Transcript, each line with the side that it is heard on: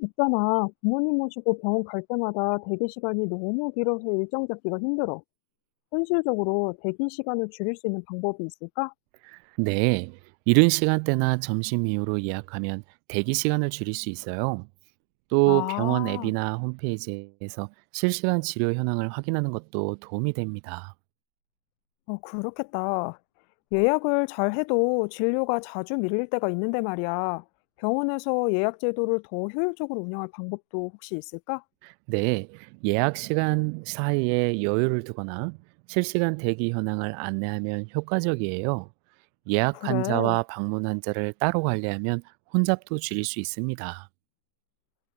left: 있잖아, 부모님 모시고 병원 갈 때마다 대기 시간이 너무 길어서 일정 잡기가 힘들어. 현실적으로 대기 시간을 줄일 수 있는 방법이 있을까?
right: 네, 이른 시간대나 점심 이후로 예약하면 대기 시간을 줄일 수 있어요. 또 병원
left: 아,
right: 앱이나 홈페이지에서 실시간 치료 현황을 확인하는 것도 도움이 됩니다.
left: 그렇겠다. 예약을 잘 해도 진료가 자주 밀릴 때가 있는데 말이야. 병원에서 예약 제도를 더 효율적으로 운영할 방법도 혹시 있을까?
right: 네, 예약 시간 사이에 여유를 두거나 실시간 대기 현황을 안내하면 효과적이에요. 예약 환자와
left: 그래.
right: 방문 환자를 따로 관리하면 혼잡도 줄일 수 있습니다.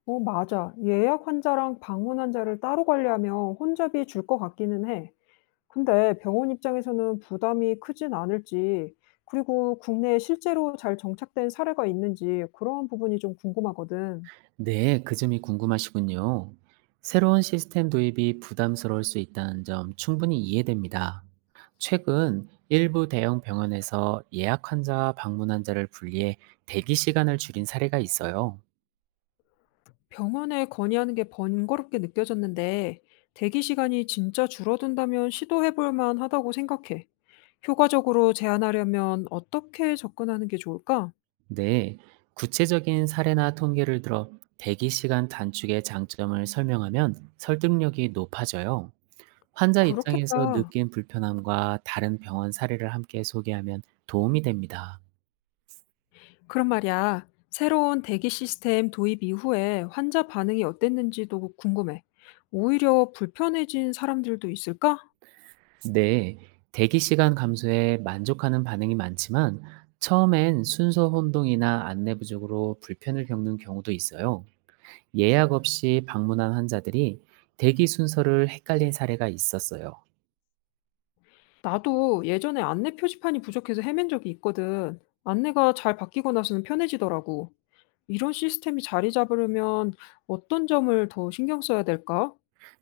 left: 맞아. 예약 환자랑 방문 환자를 따로 관리하면 혼잡이 줄 것 같기는 해. 근데 병원 입장에서는 부담이 크진 않을지, 그리고 국내에 실제로 잘 정착된 사례가 있는지 그런 부분이 좀 궁금하거든.
right: 네, 그 점이 궁금하시군요. 새로운 시스템 도입이 부담스러울 수 있다는 점 충분히 이해됩니다. 최근 일부 대형 병원에서 예약 환자와 방문 환자를 분리해 대기 시간을 줄인 사례가 있어요.
left: 병원에 건의하는 게 번거롭게 느껴졌는데, 대기 시간이 진짜 줄어든다면 시도해볼 만하다고 생각해. 효과적으로 제한하려면 어떻게 접근하는 게 좋을까?
right: 네, 구체적인 사례나 통계를 들어 대기 시간 단축의 장점을 설명하면 설득력이 높아져요. 환자 입장에서
left: 그렇겠다.
right: 느낀 불편함과 다른 병원 사례를 함께 소개하면 도움이 됩니다.
left: 그런 말이야, 새로운 대기 시스템 도입 이후에 환자 반응이 어땠는지도 궁금해. 오히려 불편해진 사람들도 있을까?
right: 네, 대기 시간 감소에 만족하는 반응이 많지만 처음엔 순서 혼동이나 안내 부족으로 불편을 겪는 경우도 있어요. 예약 없이 방문한 환자들이 대기 순서를 헷갈린 사례가 있었어요.
left: 나도 예전에 안내 표지판이 부족해서 헤맨 적이 있거든. 안내가 잘 바뀌고 나서는 편해지더라고. 이런 시스템이 자리 잡으려면 어떤 점을 더 신경 써야 될까?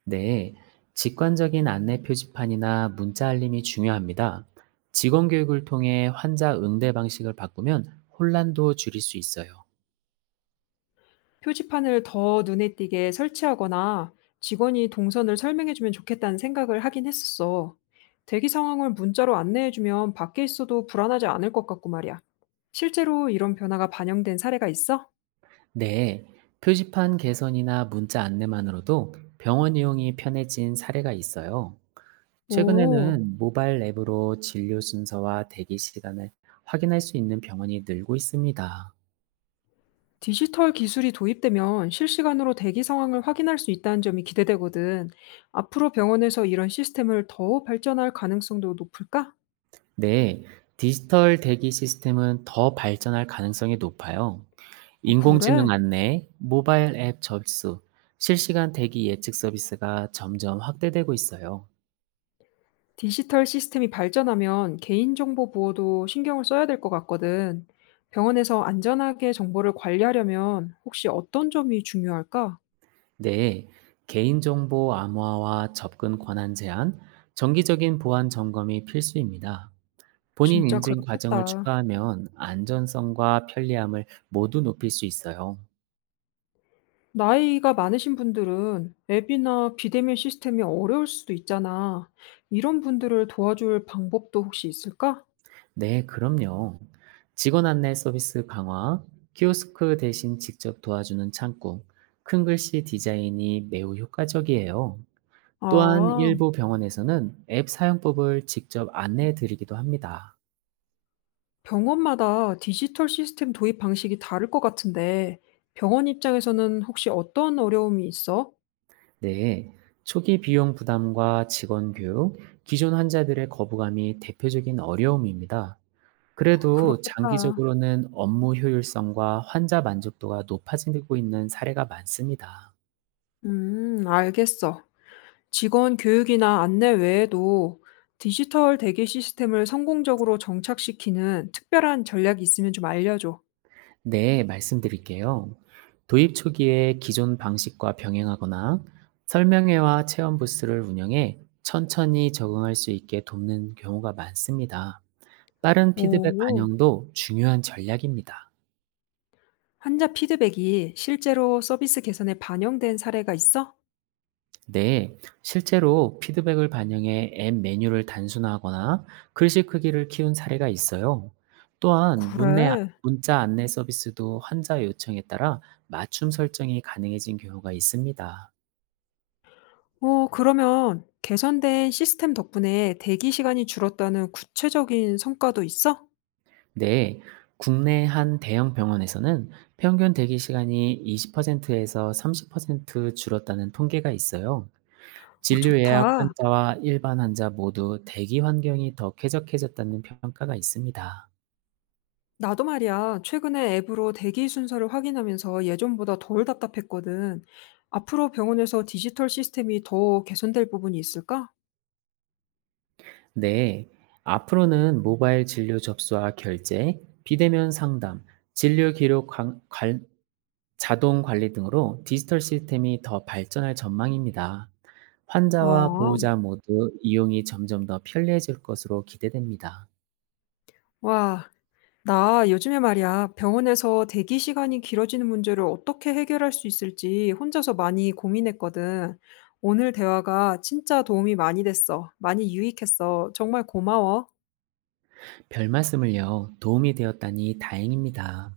right: 네, 직관적인 안내 표지판이나 문자 알림이 중요합니다. 직원 교육을 통해 환자 응대 방식을 바꾸면 혼란도 줄일 수 있어요.
left: 표지판을 더 눈에 띄게 설치하거나 직원이 동선을 설명해주면 좋겠다는 생각을 하긴 했었어. 대기 상황을 문자로 안내해주면 밖에 있어도 불안하지 않을 것 같고 말이야. 실제로 이런 변화가 반영된 사례가 있어?
right: 네, 표지판 개선이나 문자 안내만으로도 병원 이용이 편해진 사례가 있어요.
left: 오,
right: 최근에는 모바일 앱으로 진료 순서와 대기 시간을 확인할 수 있는 병원이 늘고 있습니다.
left: 디지털 기술이 도입되면 실시간으로 대기 상황을 확인할 수 있다는 점이 기대되거든. 앞으로 병원에서 이런 시스템을 더 발전할 가능성도 높을까?
right: 네, 디지털 대기 시스템은 더 발전할 가능성이 높아요.
left: 어, 그래?
right: 인공지능 안내, 모바일 앱 접수, 실시간 대기 예측 서비스가 점점 확대되고 있어요.
left: 디지털 시스템이 발전하면 개인정보 보호도 신경을 써야 될 것 같거든. 병원에서 안전하게 정보를 관리하려면 혹시 어떤 점이 중요할까?
right: 네, 개인정보 암호화와 접근 권한 제한, 정기적인 보안 점검이 필수입니다. 본인
left: 진짜
right: 인증 과정을
left: 그렇겠다.
right: 추가하면 안전성과 편리함을 모두 높일 수 있어요.
left: 나이가 많으신 분들은 앱이나 비대면 시스템이 어려울 수도 있잖아. 이런 분들을 도와줄 방법도 혹시 있을까?
right: 네, 그럼요. 직원 안내 서비스 강화, 키오스크 대신 직접 도와주는 창구, 큰 글씨 디자인이 매우 효과적이에요. 또한
left: 아,
right: 일부 병원에서는 앱 사용법을 직접 안내해 드리기도 합니다.
left: 병원마다 디지털 시스템 도입 방식이 다를 것 같은데, 병원 입장에서는 혹시 어떤 어려움이 있어?
right: 네, 초기 비용 부담과 직원 교육, 기존 환자들의 거부감이 대표적인 어려움입니다. 그래도
left: 그렇겠다.
right: 장기적으로는 업무 효율성과 환자 만족도가 높아지고 있는 사례가 많습니다.
left: 알겠어. 직원 교육이나 안내 외에도 디지털 대기 시스템을 성공적으로 정착시키는 특별한 전략이 있으면 좀 알려줘.
right: 네, 말씀드릴게요. 도입 초기에 기존 방식과 병행하거나 설명회와 체험 부스를 운영해 천천히 적응할 수 있게 돕는 경우가 많습니다. 빠른 피드백
left: 오,
right: 반영도 중요한 전략입니다.
left: 환자 피드백이 실제로 서비스 개선에 반영된 사례가 있어?
right: 네, 실제로 피드백을 반영해 앱 메뉴를 단순화하거나 글씨 크기를 키운 사례가 있어요. 또한
left: 그래.
right: 문자 안내 서비스도 환자 요청에 따라 맞춤 설정이 가능해진 경우가 있습니다.
left: 어 그러면 개선된 시스템 덕분에 대기 시간이 줄었다는 구체적인 성과도 있어?
right: 네, 국내 한 대형 병원에서는 평균 대기 시간이 20%에서 30% 줄었다는 통계가 있어요.
left: 어
right: 진료 예약
left: 좋다.
right: 환자와 일반 환자 모두 대기 환경이 더 쾌적해졌다는 평가가 있습니다.
left: 나도 말이야, 최근에 앱으로 대기 순서를 확인하면서 예전보다 덜 답답했거든. 앞으로 병원에서 디지털 시스템이 더 개선될 부분이 있을까?
right: 네, 앞으로는 모바일 진료 접수와 결제, 비대면 상담, 진료 기록 자동 관리 등으로 디지털 시스템이 더 발전할 전망입니다. 환자와
left: 아,
right: 보호자 모두 이용이 점점 더 편리해질 것으로 기대됩니다.
left: 와. 나 요즘에 말이야, 병원에서 대기 시간이 길어지는 문제를 어떻게 해결할 수 있을지 혼자서 많이 고민했거든. 오늘 대화가 진짜 도움이 많이 됐어. 많이 유익했어. 정말 고마워.
right: 별 말씀을요, 도움이 되었다니 다행입니다.